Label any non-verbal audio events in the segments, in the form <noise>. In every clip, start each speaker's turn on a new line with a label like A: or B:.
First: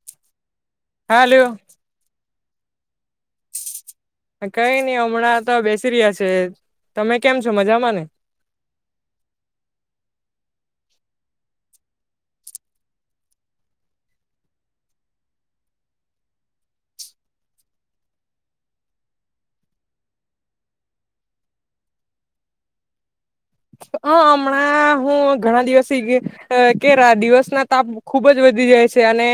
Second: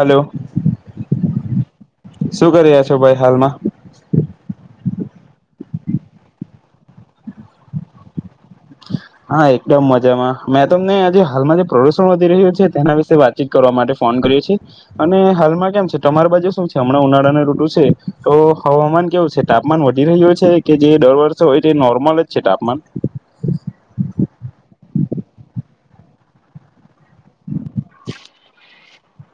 A: Hello.
B: હાલો
A: શું કરી ર્યા છો ભાઈ હાલમાં?
B: કઈ નઈ હમણાં તો બેસી રીયા છે. તમે કેમ છો મજામાં ને?
A: હા એકદમ મજામાં મેં તમને આજે હાલમાં જે પ્રદુષણ વધી રહ્યું છે તેના વિશે વાતચીત કરવા માટે ફોન કર્યો છે અને હાલમાં કેમ છે તમારી બાજુ શું છે હમણાં ઉનાળાને રૂટુ છે તો હવામાન કેવું છે તાપમાન વધી રહ્યું છે, કે જે દર વર્ષે હોય તે નોર્મલ જ છે તાપમાન?
B: હ હમણાં હું ઘણા દિવસ ગી અ કેરા દિવસ ના તાપ ખુબ જ વધી જાય છે. તે અને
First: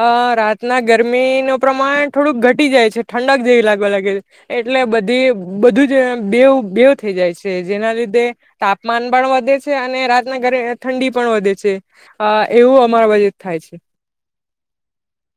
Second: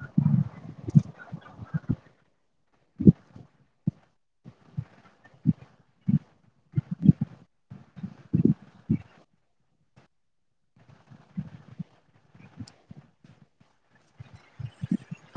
B: અ રાતના ગરમીનું પ્રમાણ થોડુંક ઘટી જાય છે ઠંડક જેવી લાગવા લાગે એટલે બધી બધું જ બેવ બેવ થઈ જાય છે. જેના લીધે તાપમાન પણ વધે છે અને રાતના ગ ઠંડી પણ વધે છે એવું અમારા બાજુ થાય છે.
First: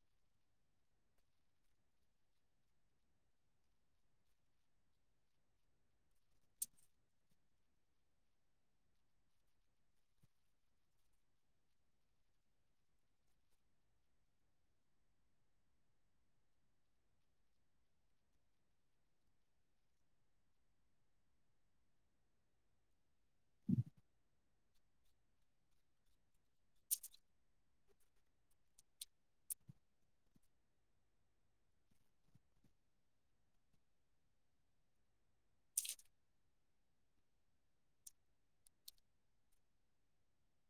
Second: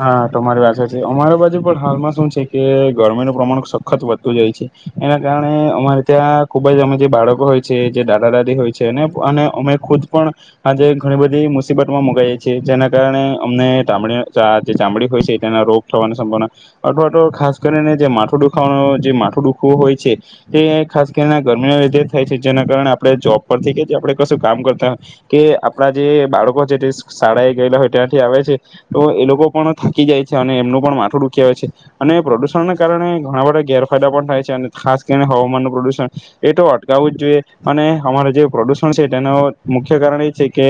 A: હા તમારી વાત સાચી અમારી બાજુ પણ હાલમાં શું છે કે ગરમીનું પ્રમાણ સખત વધતું જાય છે એના કારણે અમારે ત્યાં ખુબ જ અમે જે બાળકો હોય છે જે દાદા દાદી હોય છે અને અમે ખુદ પણ આજે ઘણી બધી મુસીબતમાં મુગઈએ છીએ જેના કારણે અમને તામડી જે ચામડી હોય છે તેના રોગ થવાની સંભાવના અથવા ખાસ કરીને જે માથું દુખવા જે માઠું દુખવું હોય છે તે ખાસ કરીને ગરમીના લીધે થાય છે જેના કારણે આપણે જોબ પરથી કે જે આપણે કશું કામ કરતા હોય કે આપણા જે બાળકો છે તે શાળા એ ગયેલા હોય ત્યાંથી આવે છે. તો એ લોકો પણ થાકી જાય છે અને એમનું પણ માથું દુખી આવે છે અને પ્રદુષણને કારણે ઘણા બધા ગેરફાયદા પણ થાય છે અને ખાસ કરીને હવામાનનું પ્રદુષણ એ તો અટકાવવું જ જોઈએ અને હમારા જે પ્રદૂષણ છે તેનું મુખ્ય કારણ એ છે કે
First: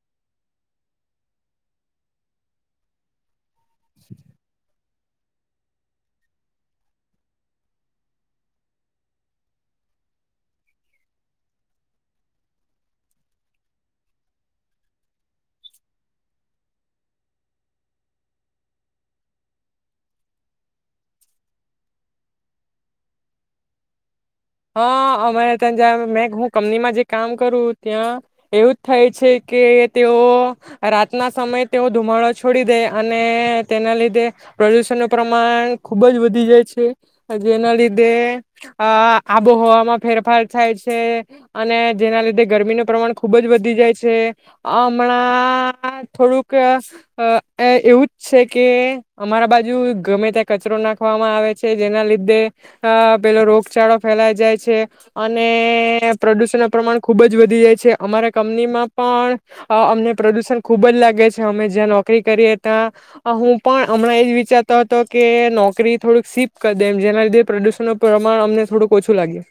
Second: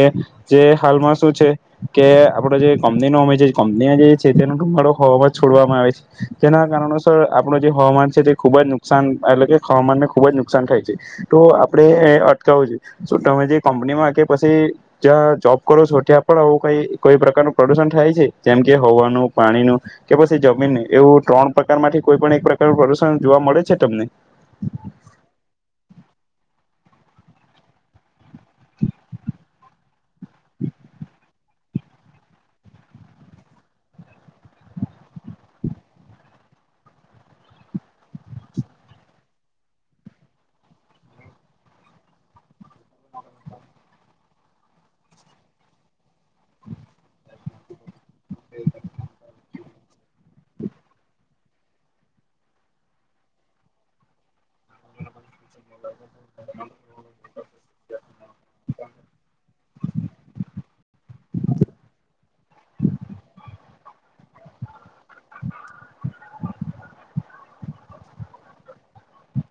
A: જે હાલમાં શું છે કે આપણે જે કમણીનું અનેજે કંપની જે છે તેનું ધુમાડો હવામાં છોડવામાં આવે છે તેના કારણોસર આપણું જે હવામાન છે તે ખુબ જ નુકસાન એટલે કે હવામાનને ખુબ જ નુકસાન થાય છે તો આપડણે અટકાવું જોઈએ તો તમે જે કંપનીમાં કે પછી જ્યાં જોબ કરો છો ત્યાં પણ આવું કઈ કોઈ પ્રકારનું પ્રદુષણ થાય છે જેમ કે હવાનું પાણીનું કે પછી જમીનનું એવું ત્રણ પ્રકાર માંથી કોઈ પણ એક પ્રકારનું પ્રદુષણ જોવા મળે છે તમને
B: હા અમે ત્યાં જ મે હું કંપનીમાં જે કામ કરું ત્યાં એવું જ થાય છે. કે તેઓ રાતના સમયે તેઓ ધુમાડો છોડી દે અને તેના લીધે પ્રદુષણનું પ્રમાણ ખુબ જ વધી જાય છે જેના લીધે આ આબોહવામાં ફેરફાર થાય છે અને જેના લીધે ગરમીનું પ્રમાણ ખૂબ જ વધી જાય છે હમણાં થોડુંક અ એવું છે કે અમારા બાજ હજુ ગમે ત્યાં કચરો નાખવામાં આવે છે. જેના લીધે આ પેલો રોગચાળો ફેલાઈ જાય છે અને પ્રદૂષણનું પ્રમાણ ખૂબ જ વધી જાય છે અમારા કંપનીમાં પણ અમને પ્રદૂષણ ખૂબ જ લાગે છે અમે જ્યાં નોકરી કરીએ ત્યાં હું પણ હમણાં એ જ વિચારતો તો કે નોકરી થોડુંક સીપ કરી દે એમ જેના લીધે પ્રદૂષણ પ્રમાણ અમને થોડુંક ઓછું લાગે.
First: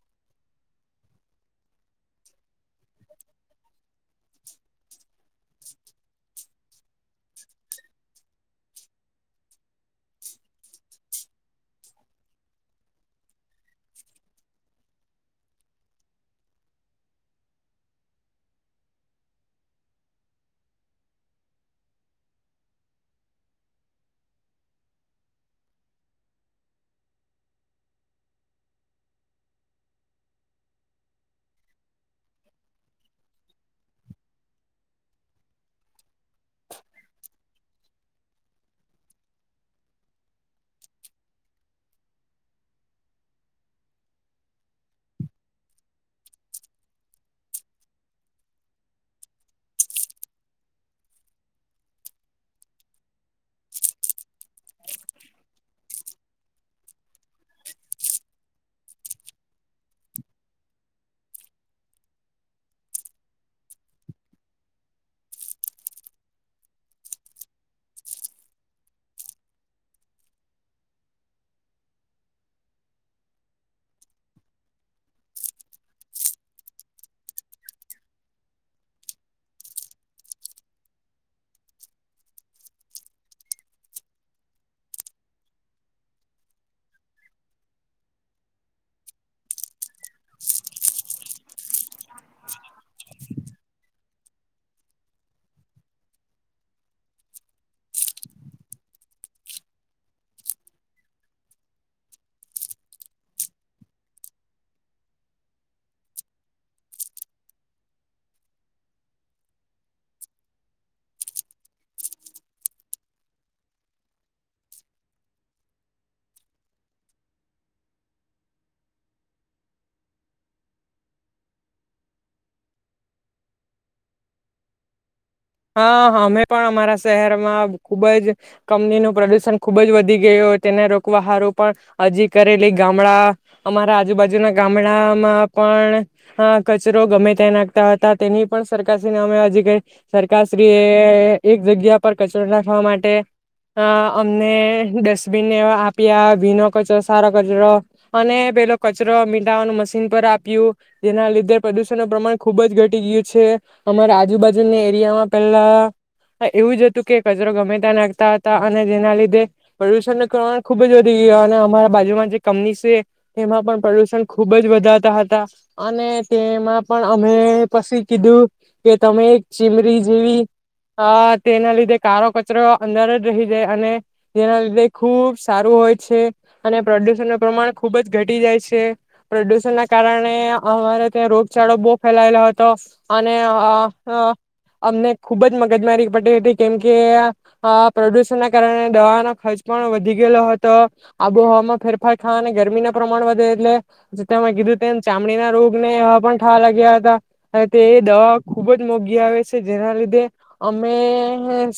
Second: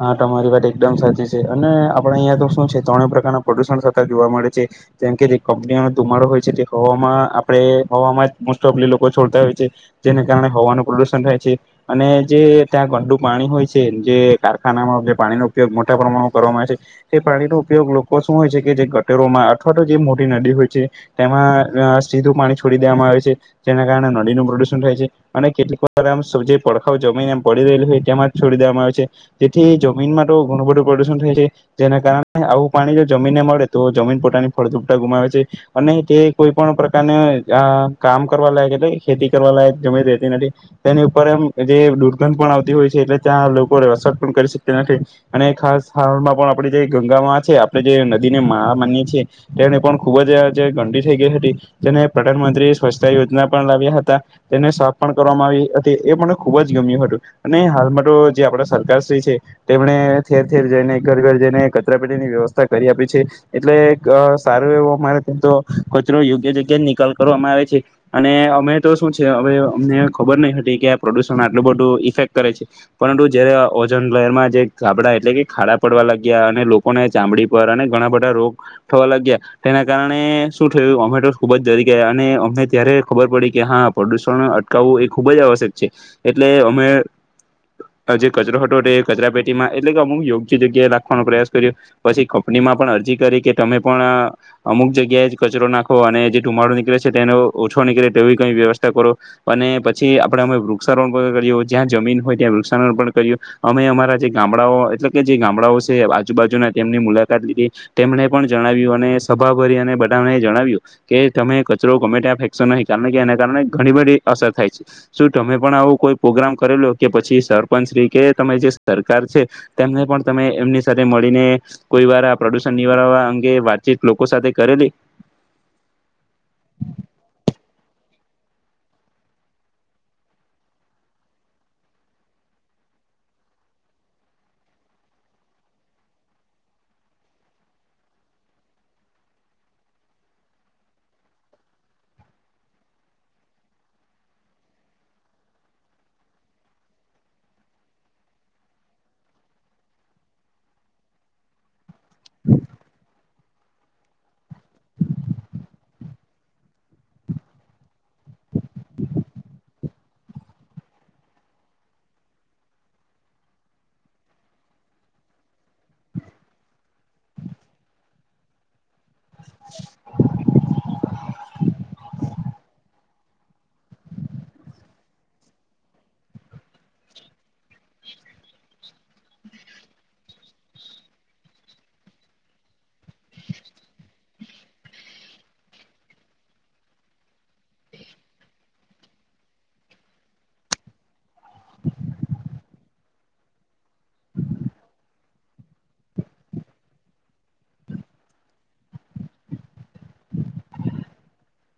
A: હા તમારી વાત એકદમ સાચી છે અને આપડ અહિયાં તો શું છે ત્રણેય પ્રકારના પ્રદુષણ થતા જોવા મળે છે જેમ કે જે કપનીઓનો ધુમાડો હોય છે તે હવામાં આપણે હવામાં મોસ્ટ ઓફ લોકો છોડતા હોય છે જેને કારણે હવાનું પ્રદુષણ રહેય છે અને જે ત્યાં ગંડુ પાણી હોય છે. તે જે કારખાનામાં જે પાણીનો ઉપયોગ મોટા પ્રમાણમાં કરવામાં આવે છે તે પાણીનો ઉપયોગ લોકો શું હોય છે કે જે ગટરોમાં અથવા તો જે મોટી નદી હોય છે તેમાં સીધું પાણી છોડી દેવામાં આવે છે જેના કારણે નદીનું પ્રદુષણ થાય છે અને કેટલીક વારમ જે પડખાવ જમીન એમ પડી રહેલી હોય તેમાં છોડી દેવામાં આવે છે જેથી જમીનમાં તો ઘણું બધું પ્રદુષણ થાય છે જેના કારણે આવું પાણી જો જમીનને મળે તો જમીન પોતાની ફળદુપટા ગુમાવે છે અને તે કોઈ પણ પ્રકારના આ કામ કરવા લાયક એટલે ખેતી કરવા લાયક જમીન રહેતી નથી તેની ઉપર એમ જે દુર્ગંધ પણ આવતી હોય છે એટલે ત્યાં લોકો <unintelligible> પણ કરી શકતા નથી અને ખાસ હાલમાં પણ આપણે જે ગંગામાં છે આપણે જે નદી ની મા માનીએ છીએ તેને પણ ખૂબ જ જે ગંડી થઈ ગઈ હતી તેને પ્રધાનમંત્રી સ્વચ્છતા યોજના પણ લાવ્યા હતા તેને આ સાફ પણ કરવામાં આવી હતી એ પણ ખુબ જ ગમ્યું હતું અને હાલમાં તો જે આપણા સરકારશ્રી છે તેમણે ઠેર-ઠેર જઈને ઘર-ઘર જઈને કચરા પેટીની વ્યવસ્થા કરી આપી છે એટલે સારું એવું અમારે ત તો કચરો યોગ્ય જગ્યા નિકાલ કરવામાં આવે છે અને અમે તો શું છે હવે અમને ખબર નહિ હતી કે આ પ્રદુષણ આટલું બધું ઈફેક્ટ કરે છે. પરંતુ જયારે ઓજન લહેરમાં જે ગાબડા એટલે કે ખાડા પડવા લાગ્યા અને લોકોને ચામડી પર અને ઘણા બધા રોગ થવા લાગ્યા તેના કારણે શું થયું અમેટો ખૂબ જરી ગયા અને અમને ત્યારે ખબર પડી કે હા પ્રદુષણ અટકાવવું એ ખૂબ જ આવશ્યક છે એટલે અમે અ જે કચરો હતો એ કચરા પેટીમાં એટલે અમુક યોગ્ય જગ્યાએ લા નાખવાનો પ્રયાસ કર્યો પછી કંપનીમાં પણ અરજી કરી કે તમે પણ અમુક જગ્યાએ કચરો નાખો અને જે ધુમાડો નીકળે છે તેનો ઓછો નીકળે તેવી કઈ વ્યવસ્થા કરો અને પછી આપડે અમે વૃક્ષારોપણ જ્યાં જમીન હોય ત્યા વૃ <unintelligible> અર્પણ કર્યું અમે અમારા જે ગામડાઓ એટલે કે જે ગામડાઓ છે આજુબાજુના તેમની મુલાકાત લીધી તેમને પણ જણાવ્યું અને સભા ભરી અને બધાને જણાવ્યું કે તમે કચરો ગમે ત્યા ફેંકશો નહી કારણે કે એના કારણે ઘણી બધી અસર થાય છે. શું તમે પણ આવું કોઈ પ્રોગ્રામ કરેલો કે પછી સર પંચરીકે તરી જે સરકાર છે તેમને પણ તમે એમની સાથે મળીને કોઈ વાર પ્રદુષણ નિવારવા અંગે વાતચીત લોકો સાથે કરેલી
B: હા અમે કંપની નું પ્રદુષણ ખુબ જ વધી ગયું તેને રોકવાહારો પણ હજી કરેલી ગામડા અમારા આજુબાજુના ગામડામાં પણ કચરો ગમે ત્યાં નાખતા હતા તેની પણ સરકાર અમે હજી સરકારશ્રી એ એક જગ્યા પર કચરો નાખવા માટે અ અમને ડસ્ટબી ને એવા આપ્યા ભીનો કચરો સારો કચરો અને પેલો કચરો મીટાવાનું મશીન પર આપ્યું જેના લીધે પ્રદુષણ ન પ્રમાણ ખુબ જ ઘટી ગયું છે અમારા આજુબાજુને <unintelligible> માં પહેલા એવું હા એવુંજ હતું કે કચરો ગમે ત નાખતા હતા અને જેના લીધે પ્રદુષણ ન પ્રમાણ ખુબ જ વધી ગય અને અમારા બાજુમાં જે કમની છે એમાં પણ પ્રદુષણ ખુબ જ વધારતા હતા અને તેમાં પણ અમે પછી કીધું કે તમે ચીમરી જેવી અ તેના લીધે કાળો કચરો અંદર જ રહી જાય અને તેના લીધે ખૂબ સારું હોય છે અને પ્રદુષણનું પ્રમાણ ખૂબ જ ઘટી જાય છે પ્રદુષણના કારણે અમારે ત્યાં રોગચાળો બહુ ફેલાયેલો હતો અને અ અ અમને ખુબ જ મગજમારી પતી હતી કેમકે આ પ્રદુષણ ના કારણે દવાનો ખર્ચ પણ વધી ગયેલો હતો આબોહમાં ફેરફાર ખાવા અને ગરમી ના પ્રમાણ વધે એટલેતામાં કીધું તેમ ચામડીના રોગ ને પણ થાવા લાગ્યા હતા તે દવા ખુબ જ મોઘી આવે જેના લીધે અમે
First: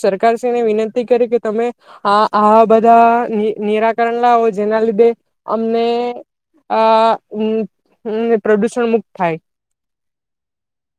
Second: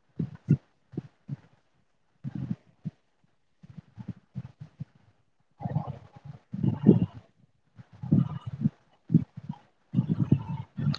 B: સરકારશ્રીને વિનંતી કરી કે તમે આ આ બધા ની નિરાકરણ લાવો જેના લીધે અમને આ પ્રદુષણ મુક્ત થાય.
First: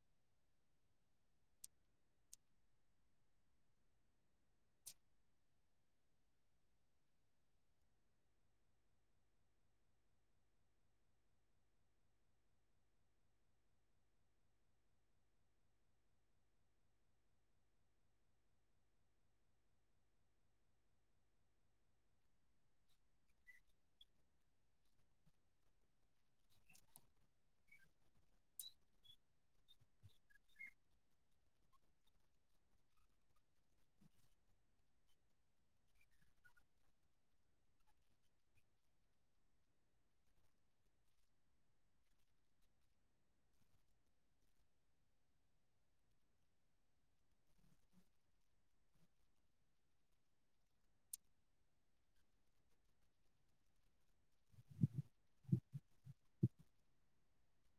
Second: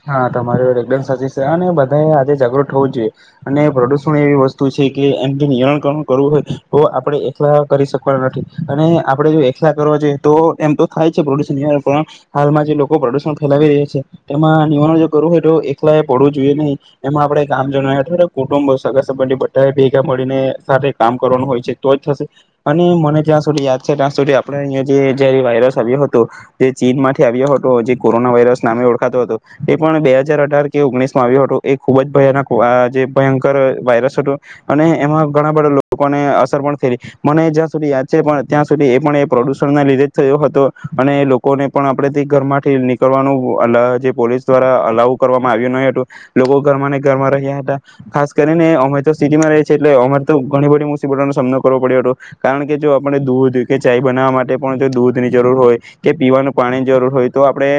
A: હા <unintelligible> તમારે સાચી છે અને બધા આજે જાગૃત થવું જોઈએ અને પ્રદુષણ એવી વસ્તુ છે કે એમ જે નિણણ કરવું હોય તો આપડણે એકલા કરી શકવાના નથી અને આપણેે જો એકલા કરવા જોઈએ તો એમ તો થાય છે પ્રદુષણ નિ પણ હાલમાં જે લોકો પ્રદુષણ ફેલાવી રહ્યા છે તેમાં <unintelligible> કરવું હોય તો એકલા પડવું જોઈએ નહી એમાં આપણેે ગામજ અ કુટુંબ સગરબંધી ભેગા મળીને સાથે કામ કરવાનું હોય છે તો જ થશે અને મને ત્યાં સુધી યાદ છે ત્યાં સુધી આપણે અયા જે જ વાયરસ આવ્યો હતો જે ચીન માંથી આવ્યો હતો જે કોરોના વાયરસ નામે ઓળખાતો હતો. એ પણ બે હજર અઢાર કે ઓગણીસ માં આવ્યો હતો એ ખુબ જ ભયાનક જે ભયંકર વાયરસ હતો, અને એમાં ઘણા બધા લોકોને અસર પણ થયલી, મને જ્યાં સુધી યાદ છે પણ ત્યાં સુધી એ પણ એ પ્રદુષણના લીધે જ થયો હતો, અને લોકોને પણ આપણેે થી ઘર માંથી નીકળવાનું અલગ પોલીસ દ્વારા અલાઉ કરવામાં આવ્યું નહી હતું, લોકો ઘરમાં ને ઘરમાં રહ્યા, હતા ખાસ કરીને અમે તો સિટીમાં રી એટલે અરે તો ઘણી બધી મુશ્બતો નનો સામનો કરવો પડ્યો હતો, કારણ કે જો આપણે દૂધ કે ચાય બનાવવા માટે પણ જો દૂધ ની જરૂર હોય, કે પીવાનું પાણીની જરૂર હોય તો આપણે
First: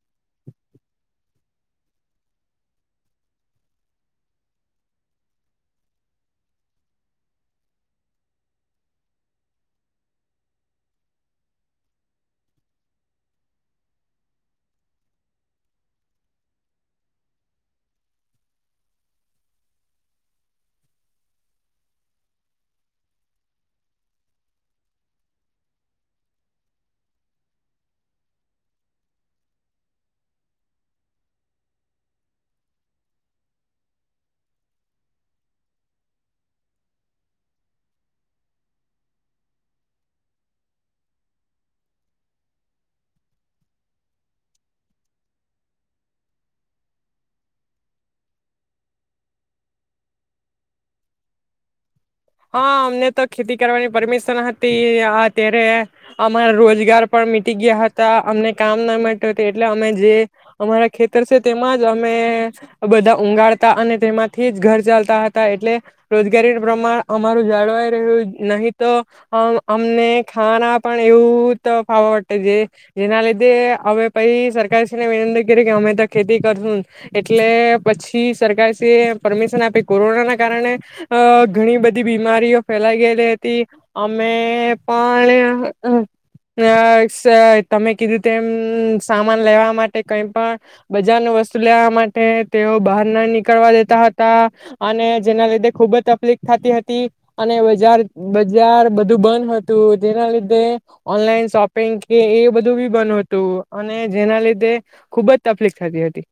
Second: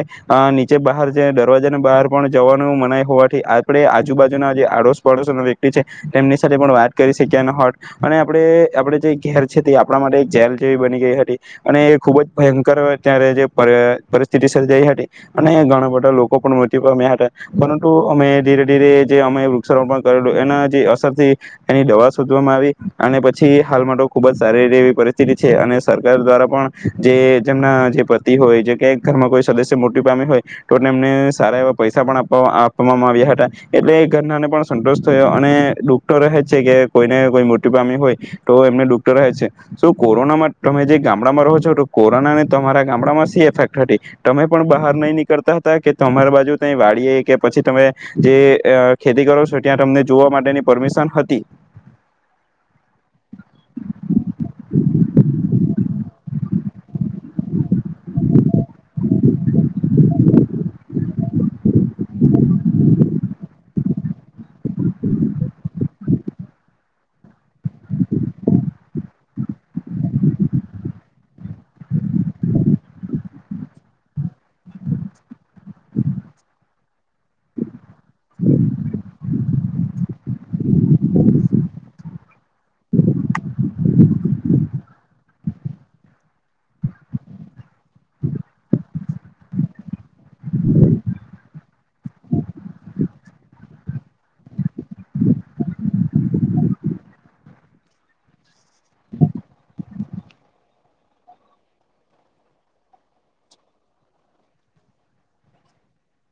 A: નીચે બહાર દરવાજા બહાર પણ જવાનું મનાય હોવાથી આપણે આજુબાજુના જે આડોશ પાડોશો વ્યક્તિ છે, તેમની સાથે પણ વાત કરી શક્યા ન હોટ, અને આપણે આપે જે ઘેર છે તે આપણા માટે જેલ જેવી બની ગઈ હતી, અને એ ખુબ જ ભયંકર અત્યારે જે પરિસ્થિતિ સર્જાઈ હતી, અને ઘણા બધા લોકો પણ મૃત્યુ પામ્યા હતા, પરંતુ અમે ધીરે-ધીરે જે અમે વૃક્ષારોપણ કરેલું એના જે અસરથી, એની દવા શોધવામાં આવી અને પછી હાલમાં તો ખુબ જ સારી એવી પરિસ્થિતિ છે અને સરકાર દ્વારા પણ, જે જેમના જે પતિ હોય જે ઘરમાં કોઈ સદસ્ય મૃત્યુ પામ્યા હોય. તો એમને સારા એવા પૈસા પણ આપવામાં આવ્યા હતા, એટલે ઘરનાને પણ સંતોષ થયો અને ડૂક્ટર રહે જ છે કે કોઈને કોઈ મોટી પામી હોય, તો એમને ડૂક્ટર રહે છે તો કોરોનામાં તમે જે ગામડામાં રહો છો તો કોરોનાને તમારા ગામડામાં સી એફેક્ટ હતી, તમે પણ બહાર નહીં નીકળતા હતા? કે તમારી બાજુ ત વાડી કે પછી તમે, જે ખેતી કરો છો ત્યાં તમને જોવા માટેની પરમિશન હતી.
B: હા અમને તો ખેતી કરવાની પરમિશન હતી અત્યારે અમારા રોજગાર પણ મીટી ગયા હતા અમને કામ ના માટે એટલે અમે જે, અમારા ખેતર છે તેમાં જ અમે બધા ઊંગાડતા અને તેમાંથી જ ઘર ચાલતા હતા એટલે, રોજગારી પ્રમાણ અમારું જાળવાઈ રહ્યું નહી તો, અમને ખાના પણ એવું તો ફવા પડે જે, જેના લીધે હવે પછ સરકારશ્રીને વિનંતી કરી કે અમે તો ખેતી કરશું, એટલે પછી સરકારશ્રી એ પરમિશન આપી કોરોના ના કારણે, ઘણી બધી બધી બીમારીઓ ફેલાઈ ગયેલી હતી, અમે પણ તમે કીધું તેમ સામાન લેવા માટે કઈ પણ બજારની વસ્તુ લેવા માટે તેઓ બહાર ના નીકળવા દેતા હતા, અને જેના લીધે ખુબ જ તકલીફ થતી હતી. અને બજાર બજાર બધું બંધ હતું જેના લીધે, ઓનલાઈન શોપિંગ કે એ બધું બી બંધ હતું અને જેના લીધે, ખુબજ તકલીફ થતી હતી.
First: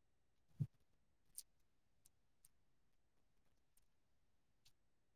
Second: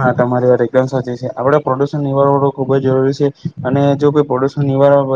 A: હા તમારી વાત એકદમ સાચી છે આપડે પ્રોદુશન નિવારણું ખુબ જરૂરી છે અને જો કોઈ પ્રદુસન નિવારણ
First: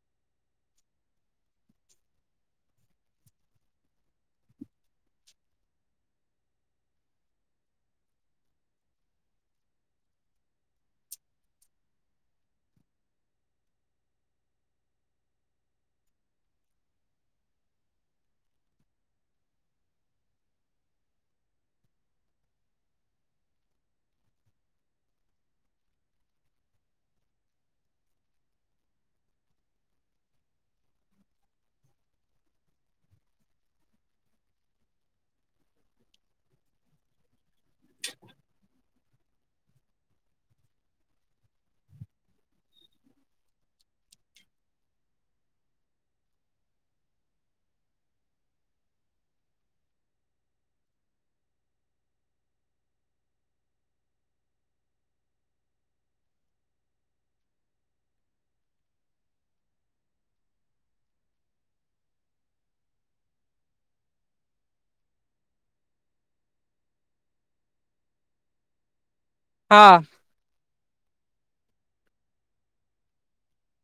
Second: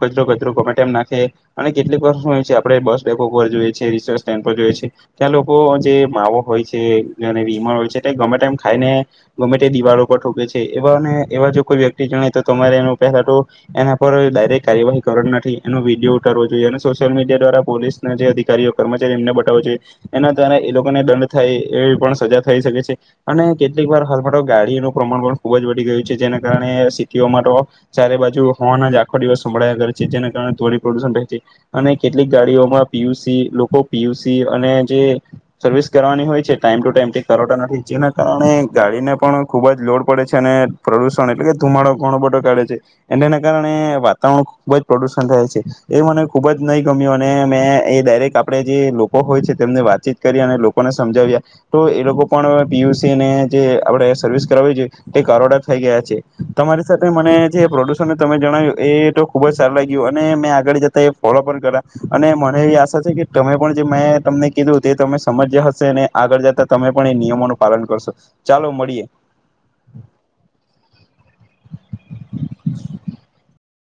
A: કચરો કચરો ગમે ટાઈમ નાખે અને કેટલીક વાર શું હોય છે આપણે બસ ડેપો પર જોઈ છે રિક્ષા સ્ટેન્ડ પર જોઈએ છે ત્યાં લોકો જે માવો હોય છે અને વિમલ હોય છે ગમે ટાઈમ ખાઈને ગમે તે દિવાલો પર ઠૂકે છે, એવાને એવા જો કોઈ વ્યક્તિ જણ તો તમારે એ પહેલા તો એના પર ડાયરેક્ટ કાર્યવાહી કરવાની નથી એનો વિડીયો ઉતારવો જોઈએ અને સોશિયલ મીડિયા દ્વારા પોલીસ ના જે અધિકારીઓ કર્મચારી એમને બતાવો જોઈએ એના દ્વારા એ લોકોને દંડ થાય, એવી પણ સજા થઈ શકે છે અને કેટલીક વાર હાલ મા તોગાડીનું પ્રમાણ પણ ખુબ જ વધી ગયું છે જેના કારણે સિટીઓમાં તો, ચારે બાજુ હોન જ આખો દિવસ સંભળયા કર છે જેના કારણે ધોરી પ્રદુષણ રહે છે, અને કેટલીક ગાડીઓમાં પી યુ સી લોકો પી યુ સી અને જે સર્વિસ કરવાની હોય છે, ટાઈમ ટુ ટાઈમ કર નથી જેના કારણે ગાડીને પણ ખૂબ જ લોડ પડે છે અને પ્રદુષણ એટલે કે ધુમાડો ઘણો બધો કાઢે છે, અને એના કારણે વાતાવરણ ખૂબ જ પ્રદુષણ થાય છે, એ મને ખૂબ જ નહીં ગમ્યું અને મેં એ ડાયરેક્ટ આપણે જે લોકો હોય છે તેમને વાતચીત કરી અને લોકોને સમજાવ્યા, તો એ લોકો પણ પીયુસીને જે આપણે સર્વિસ કરાવવી જોઈએ તે કરોડા થઈ ગયા છે, તમારી સાથે મને જે પ્રોડ્યુસરને તમે જણાવ્યું એ તો ખુબ જ સારું લાગ્યું અને મેં આગળ જતા એ ફોલો પણ કરા, અને મને એવી આશા છે કે તમે પણ જે મેં તમને કીધું તે તમે સમજ્યા હશે અને આગળ જતા તમે પણ એ નિયમોનું પાલન કરશો. ચાલો મળીએ.
B: હા.